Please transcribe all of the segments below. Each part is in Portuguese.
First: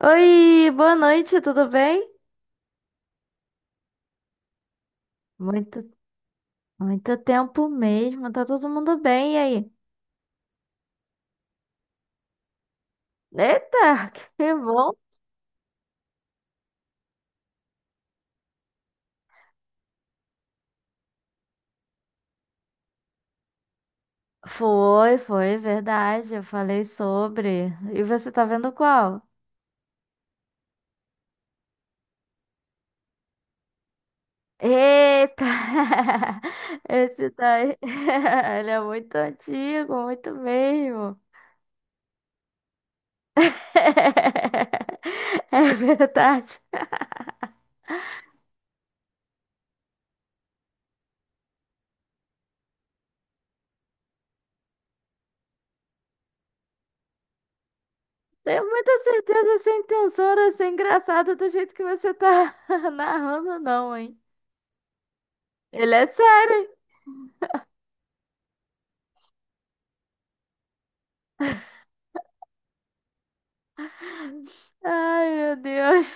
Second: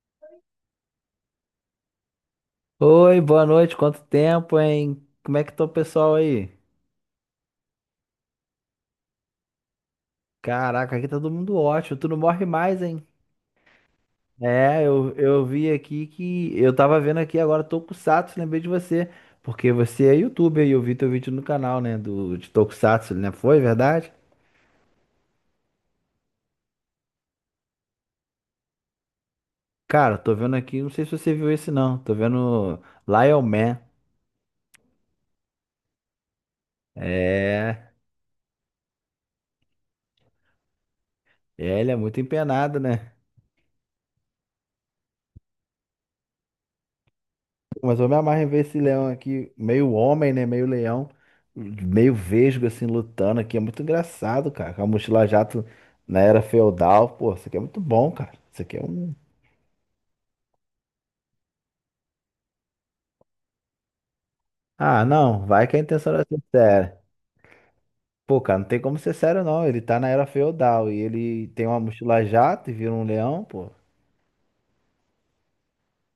Oi, boa noite, tudo bem? Oi, boa noite, quanto tempo, hein? Como é que tá o Muito, pessoal aí? muito tempo mesmo, tá todo mundo bem, e aí? Caraca, aqui tá todo mundo ótimo, tu não morre mais, hein? Eita, que É, bom! eu vi aqui que. Eu tava vendo aqui agora Tokusatsu, lembrei de você, porque você é youtuber e eu vi teu vídeo no canal, né? De Tokusatsu, né? Foi verdade? Foi, verdade, eu falei sobre. E você tá vendo qual? Cara, tô vendo aqui, não sei se você viu esse não, tô vendo Lion Man. Eita! Esse daí, É, ele é muito antigo, muito mesmo. Ele é muito empenado, né? É verdade. Mas eu me amarro em ver esse leão aqui, meio homem, né? Meio leão, meio vesgo, assim, lutando aqui. É muito engraçado, cara. Com a mochila jato na era feudal. Pô, isso aqui é muito bom, cara. Isso Tenho aqui é muita um. certeza sem tesoura, sem engraçado do jeito que você tá narrando, não, hein? Ah, não, vai que a Ele é intenção era ser sério. séria. Pô, cara, não tem como ser sério, não. Ele tá na era feudal e ele tem uma mochila jato e vira um leão, pô. Ai, meu Deus.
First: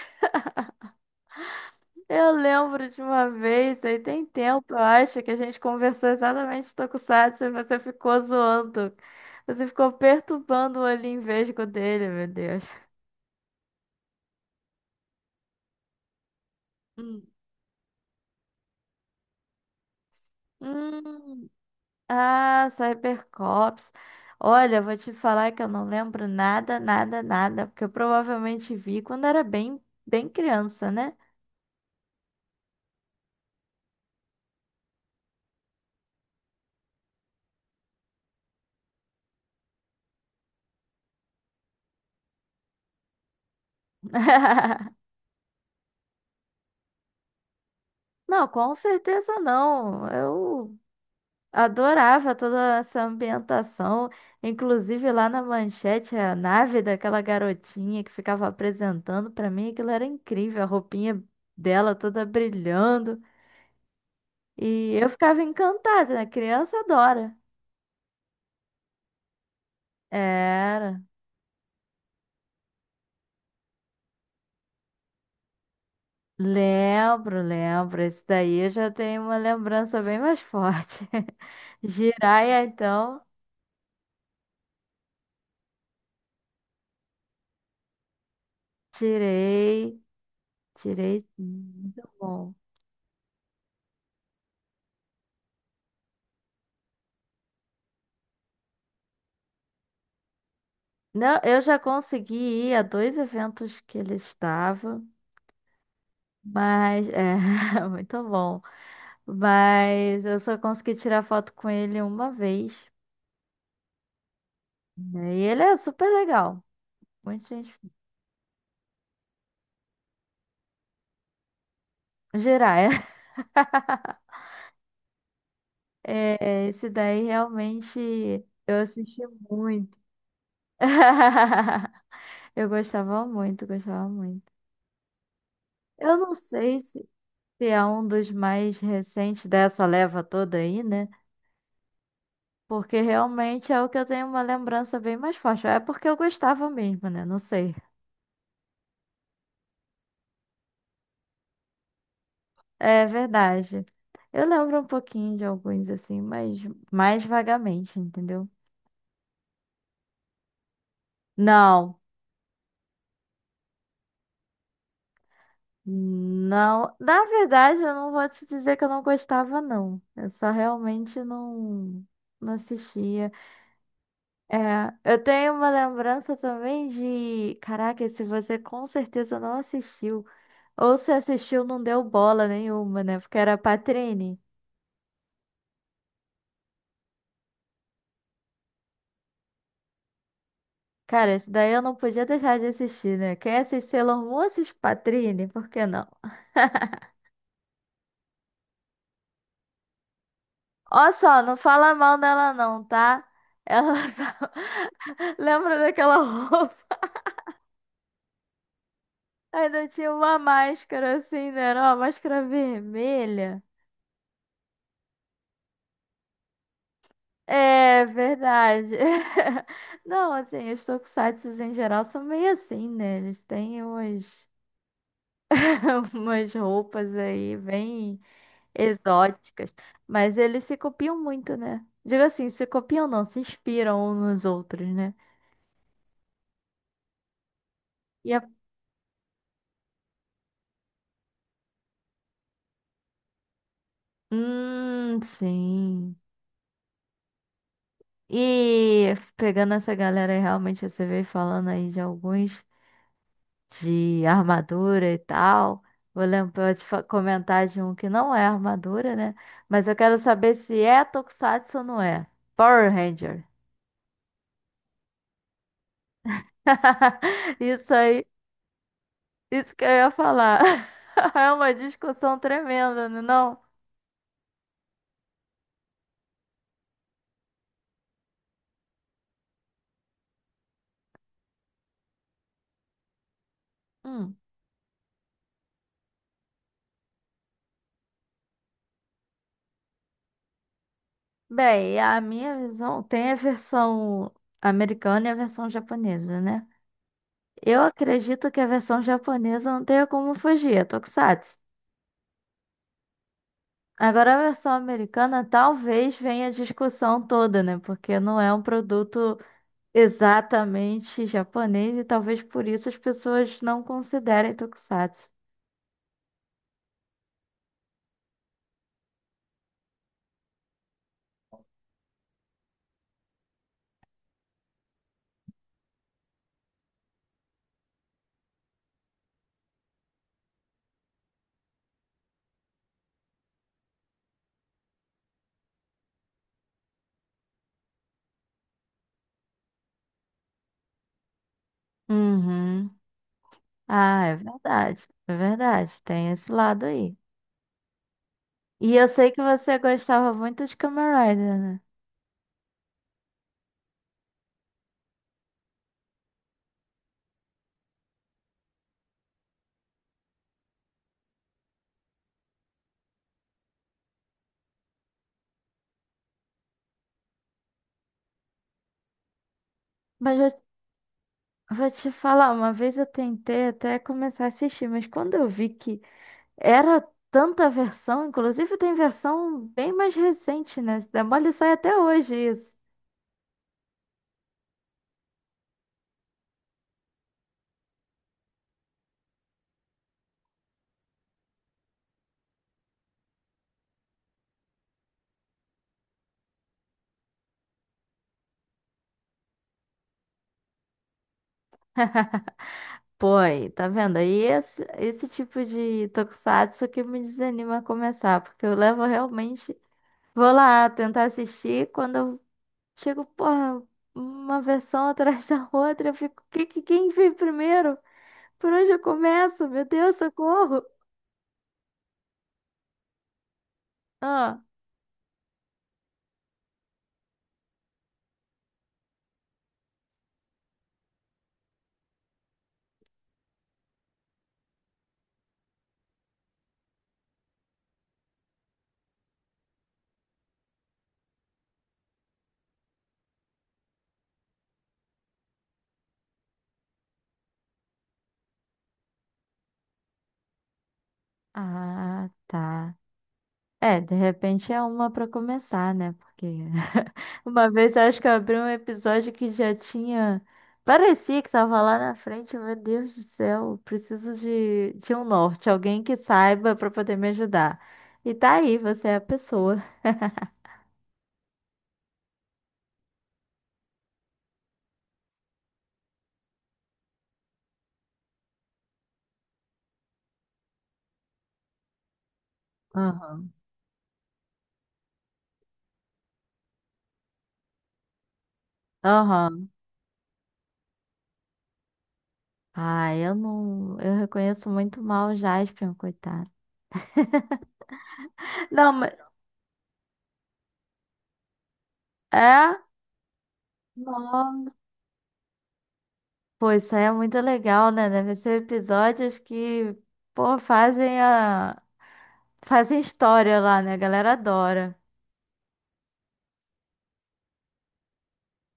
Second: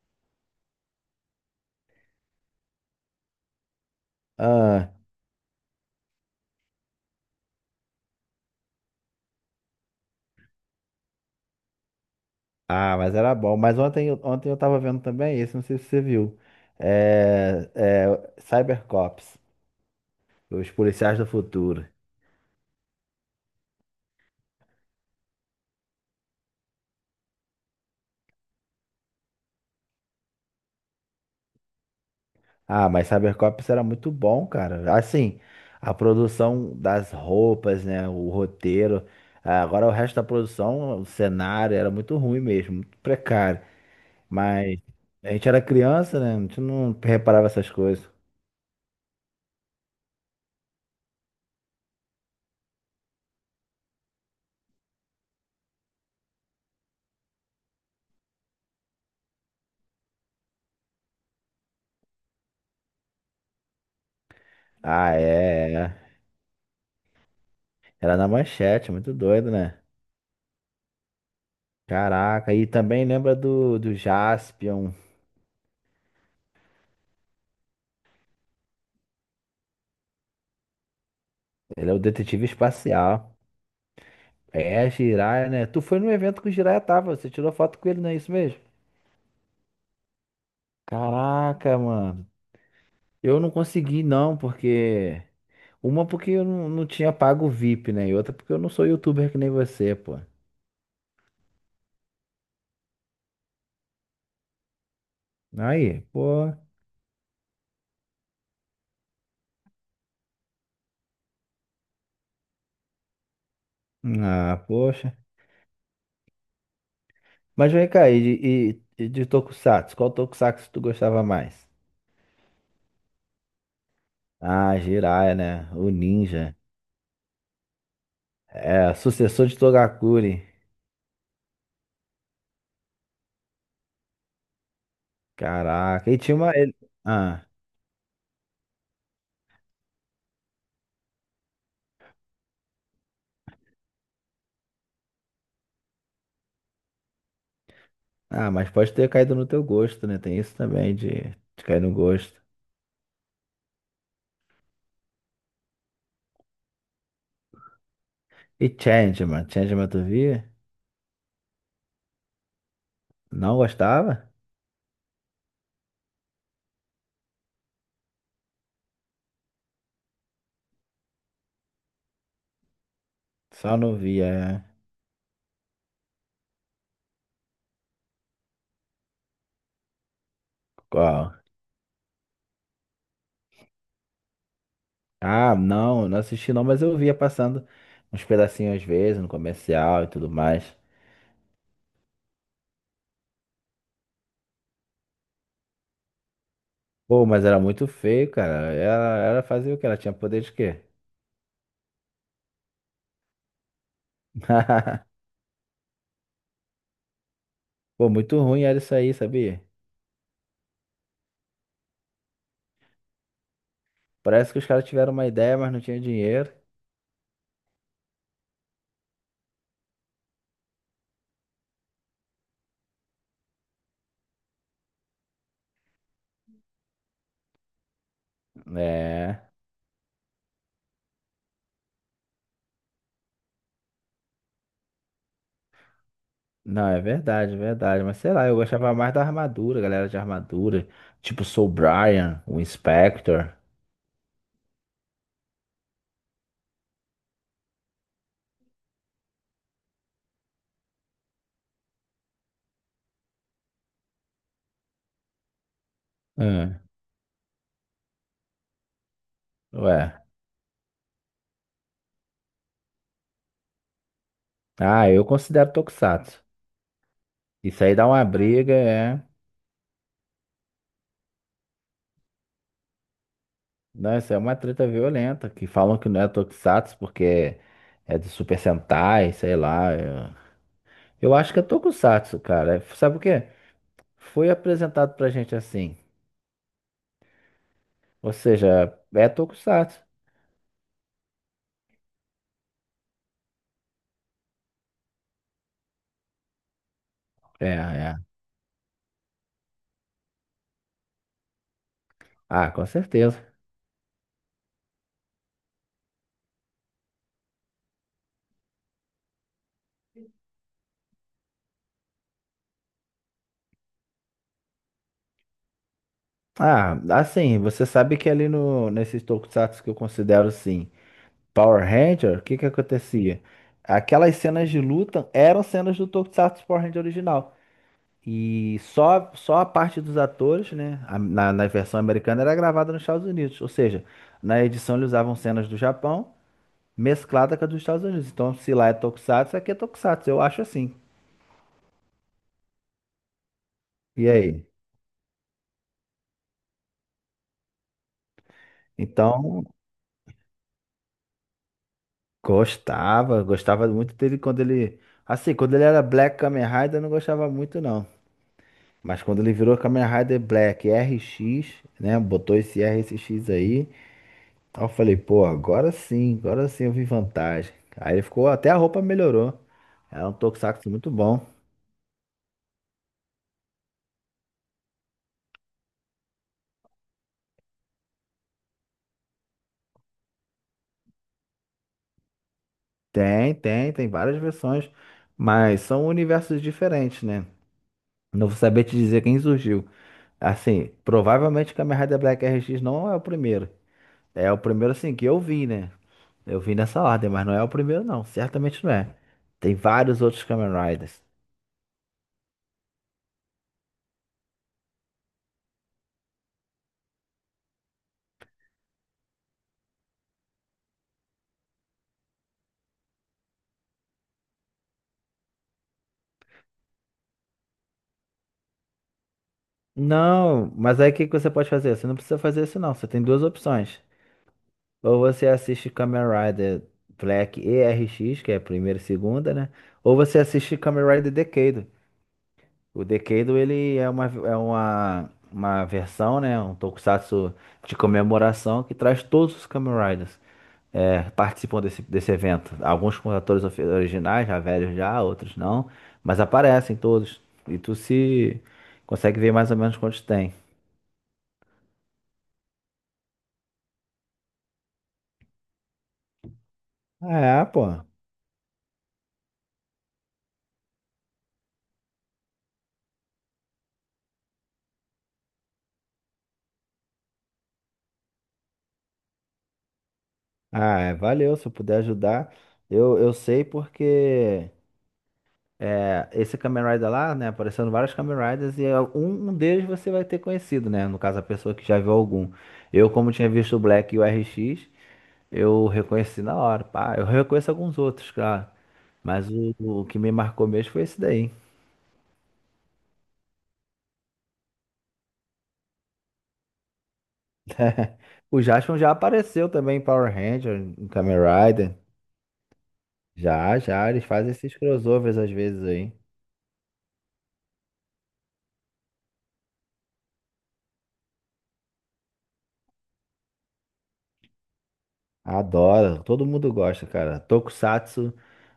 Eu lembro de uma vez, aí tem tempo, eu Ah, acho, que a gente conversou exatamente de Tokusatsu e você ficou zoando. Você ficou perturbando o olhinho vesgo dele, meu Deus. Mas era bom. Mas ontem eu tava vendo também esse, não sei se você viu. Hum. É, é Cybercops, os policiais do Hum. futuro. Ah, Cybercops. Olha, eu vou te falar que eu não lembro nada, nada, nada, porque eu provavelmente vi quando era bem, bem criança, né? Ah, mas Cybercops era muito bom, cara. Assim, a produção das roupas, né? O roteiro. Ah, agora o resto da produção, o cenário era muito ruim mesmo, muito precário. Mas a gente era criança, né? A gente não reparava essas coisas. Não, com certeza não. Eu adorava toda essa ambientação, inclusive lá na manchete, a nave daquela garotinha que ficava apresentando pra mim, aquilo era incrível, a roupinha dela toda brilhando. E eu Ah, ficava é, é. encantada, né? Criança adora. Era na manchete, muito doido, né? Era. Caraca, e também lembra do Jaspion. Lembro, lembro. Esse daí eu já tenho uma lembrança bem mais forte. Ele é o detetive Jiraya, então, espacial. Jiraiya, né? Tu foi no evento que o Jiraiya tava, você tirou foto com ele, não é isso mesmo? tirei, tirei. Sim. Caraca, Muito mano. bom. Eu não consegui, não, porque. Uma porque eu não, não tinha pago o VIP, né? E outra porque eu não sou youtuber que nem você, pô. Não, eu já consegui ir a dois eventos que ele estava, Aí, pô. mas é muito bom. Mas eu só consegui tirar foto com ele uma vez. Ah, poxa. Né? E ele é super legal. Muita Mas gente. vem cá, e e de Tokusatsu? Qual Tokusatsu tu gostava mais? Jiraya. Ah, Jiraiya, né? O Ninja. É, esse daí realmente eu É, assisti sucessor de muito. Togakuri. Eu gostava muito, gostava muito. Caraca. Eu E não tinha uma. Sei Ah, se é um dos mais recentes dessa leva toda aí, né? Porque realmente é o que eu tenho uma lembrança bem mais forte. É porque eu gostava mesmo, né? Não sei. Mas pode ter caído no teu gosto, né? Tem isso também de cair no gosto. É verdade. Eu lembro um pouquinho de alguns assim, mas mais vagamente, entendeu? E Changeman? Changeman tu via? Não. Não gostava? Não. Na verdade, eu não vou te dizer que eu não gostava, não. Eu só realmente não assistia. Só não via. É. É, eu tenho uma lembrança também de. Caraca, se você com certeza não assistiu. Ou se Qual? assistiu, não deu bola nenhuma, né? Porque era Patrine. Ah, não, não assisti não, mas eu via passando uns pedacinhos às vezes no comercial e tudo mais. Cara, esse daí eu não podia deixar de assistir, né? Quem assiste Sailor Moon assiste Patrine, por que não? Pô, mas era muito feio, cara. Ela fazia o quê? Ela tinha poder de quê? Ó só, não fala mal dela não, tá? Ela só... Lembra daquela roupa? Pô, muito ruim era isso aí, sabia? Ainda tinha uma máscara assim, né? Era uma máscara vermelha. Parece que os caras tiveram uma ideia, mas não tinha dinheiro. É verdade. Não, assim, os tokusatsus em geral são meio assim, né? Eles têm umas, umas roupas aí, bem É. exóticas, mas eles se copiam muito, né? Digo assim, se copiam não, se inspiram uns nos outros, né? Não, é verdade, é verdade. Mas E sei a... lá, eu gostava mais da armadura, galera de armadura. Tipo Soul Brian, o Inspector. Sim. E pegando essa galera aí, realmente você veio falando aí de alguns de armadura e tal. Vou lembrar Hum, de comentar de um que não é armadura, né? Mas eu ué. quero saber se é Tokusatsu ou não é. Power Ranger. Ah, eu considero Tokusatsu. Isso Isso aí dá uma aí, briga, é. isso que eu ia falar. É uma discussão tremenda, não? É não? Não, isso é uma treta violenta, que falam que não é Tokusatsu porque é de Super Sentai, sei lá. Eu acho que é Tokusatsu, cara. É, sabe por quê? Hum. Foi apresentado pra gente assim. Ou seja, é Tokusatsu. Bem, a minha visão tem a versão americana e a versão japonesa, né? É, Eu é. acredito que a versão japonesa não tenha como fugir, é tokusatsu. Ah, com certeza. Agora, a versão americana talvez venha a discussão toda, né? Porque não é um produto exatamente japonês e talvez por isso as pessoas não considerem tokusatsu. Ah, assim, você sabe que ali no, nesses Tokusatsu que eu considero assim, Power Ranger, o que que acontecia? Aquelas cenas de luta eram cenas do Tokusatsu Power Ranger original. E só a parte dos atores, né? Na versão americana era gravada nos Estados Unidos. Ou seja, na edição eles usavam cenas do Japão mesclada com a dos Estados Unidos. Então, se lá é Tokusatsu, aqui é Tokusatsu. Eu acho assim. Uhum. Ah, E é aí? verdade. É verdade. Tem esse lado aí. E eu sei que Então, você gostava muito de Kamen Rider, né? Gostava muito dele quando ele. Assim, quando ele era Black Kamen Rider, eu não gostava muito, não. Mas quando ele virou Kamen Rider Black RX, né? Botou esse RSX aí. Aí eu falei, pô, agora sim eu vi vantagem. Aí ele ficou, até a roupa melhorou. É um Mas eu tokusatsu muito bom. vou te falar, uma vez eu tentei até começar a assistir, mas quando eu vi que era tanta versão, inclusive tem versão bem mais recente, né? Se der mole, sai até hoje isso. Tem várias versões, mas são universos diferentes, né? Não vou saber te dizer quem surgiu. Assim, provavelmente Kamen Rider Black RX não é o primeiro. É o primeiro, assim, que eu vi, né? Eu vi nessa ordem, mas não é o primeiro, não. Certamente não é. Tem vários outros Kamen Riders. Pô, aí, tá vendo? Aí esse tipo de tokusatsu que me desanima a começar, porque eu levo realmente. Vou lá tentar assistir, quando eu chego, porra, uma versão atrás da outra, eu fico, quem veio primeiro? Por onde eu começo? Meu Deus, Não, socorro! mas aí o que que você pode fazer? Você não precisa fazer isso, não. Você tem duas opções. Ah. Ou você assiste Kamen Rider Black ERX, que é a primeira e segunda, né? Ou você assiste Kamen Rider Decade. O Decade, ele uma versão, né? Um tokusatsu de comemoração que traz todos os Kamen Riders. É, participam desse evento. Alguns com atores originais, já velhos já, outros não. Mas aparecem todos. E tu se consegue ver mais ou menos quantos tem. Ah, tá. É, de repente é uma pra começar, né? Porque É, uma pô. vez eu acho que eu abri um episódio que já tinha. Parecia que tava lá na frente, meu Deus do céu, preciso de um norte, alguém que saiba pra poder me ajudar. E tá aí, você é a pessoa. Ah, é, valeu, se eu puder ajudar. Eu sei porque é, esse Kamen Rider lá, né, aparecendo vários Kamen Riders e um deles você vai ter conhecido, né? No caso, a pessoa que já viu algum. Eu, como tinha Aham. visto o Black e o RX, eu reconheci na hora. Pá, eu reconheço alguns outros, claro. Mas Aham. O que me marcou mesmo foi esse daí. Ah, eu não. Eu reconheço muito mal o Jaspion, coitado. O Não, Jaspion mas. já apareceu também em Power Ranger, em Kamen Rider. É? Eles fazem Nossa. esses crossovers às vezes aí. Pô, isso aí é muito legal, né? Deve ser episódios que, pô, fazem a... fazem história lá, né? A galera adora. Adoro, todo mundo gosta, cara. Tokusatsu.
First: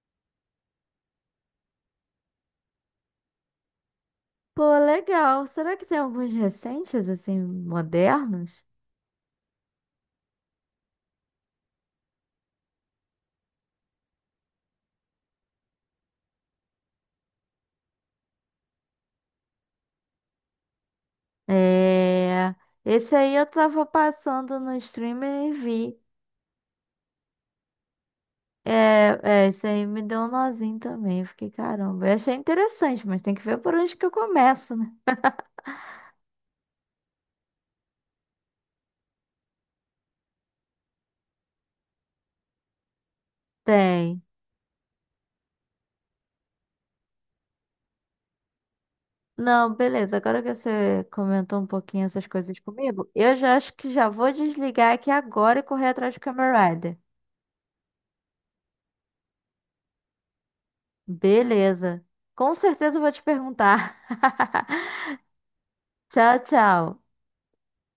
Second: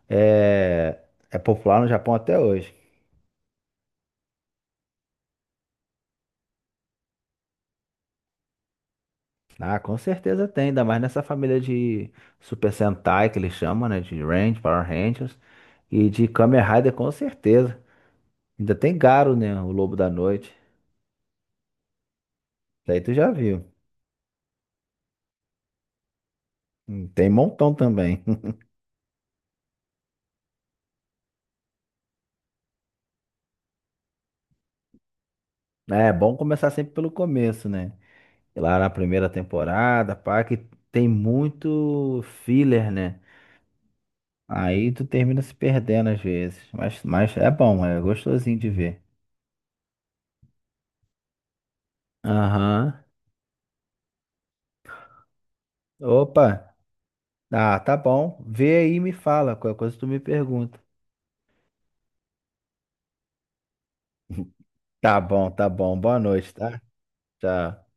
É, é popular no Japão até hoje. Pô, legal. Será que tem alguns recentes, assim, modernos? Ah, com certeza tem, ainda mais nessa família de Super Sentai que eles chamam, né? De Range, Power Rangers e de Kamen Rider, com certeza. Ainda tem Garo, né? O Lobo da Noite. É... Daí tu Esse já aí eu viu. tava passando no streamer e vi. Tem montão também. É, é, esse aí me deu um nozinho também. Eu fiquei, caramba, eu achei interessante, mas tem que ver por onde que eu começo, né? É bom começar sempre pelo começo, né? Lá na primeira temporada, pá, que tem muito filler, né? Tem. Aí tu termina se perdendo às vezes. Mas, é bom, é gostosinho de ver. Não, beleza. Agora que você comentou um pouquinho essas coisas Aham. comigo, eu já acho que já vou desligar aqui agora e correr atrás do Kamen Opa, Rider. ah, tá bom. Vê aí e me fala, qualquer coisa tu me pergunta. Beleza. Com certeza eu vou te perguntar. Tá bom. Boa Tchau, noite, tá? tchau. Tchau.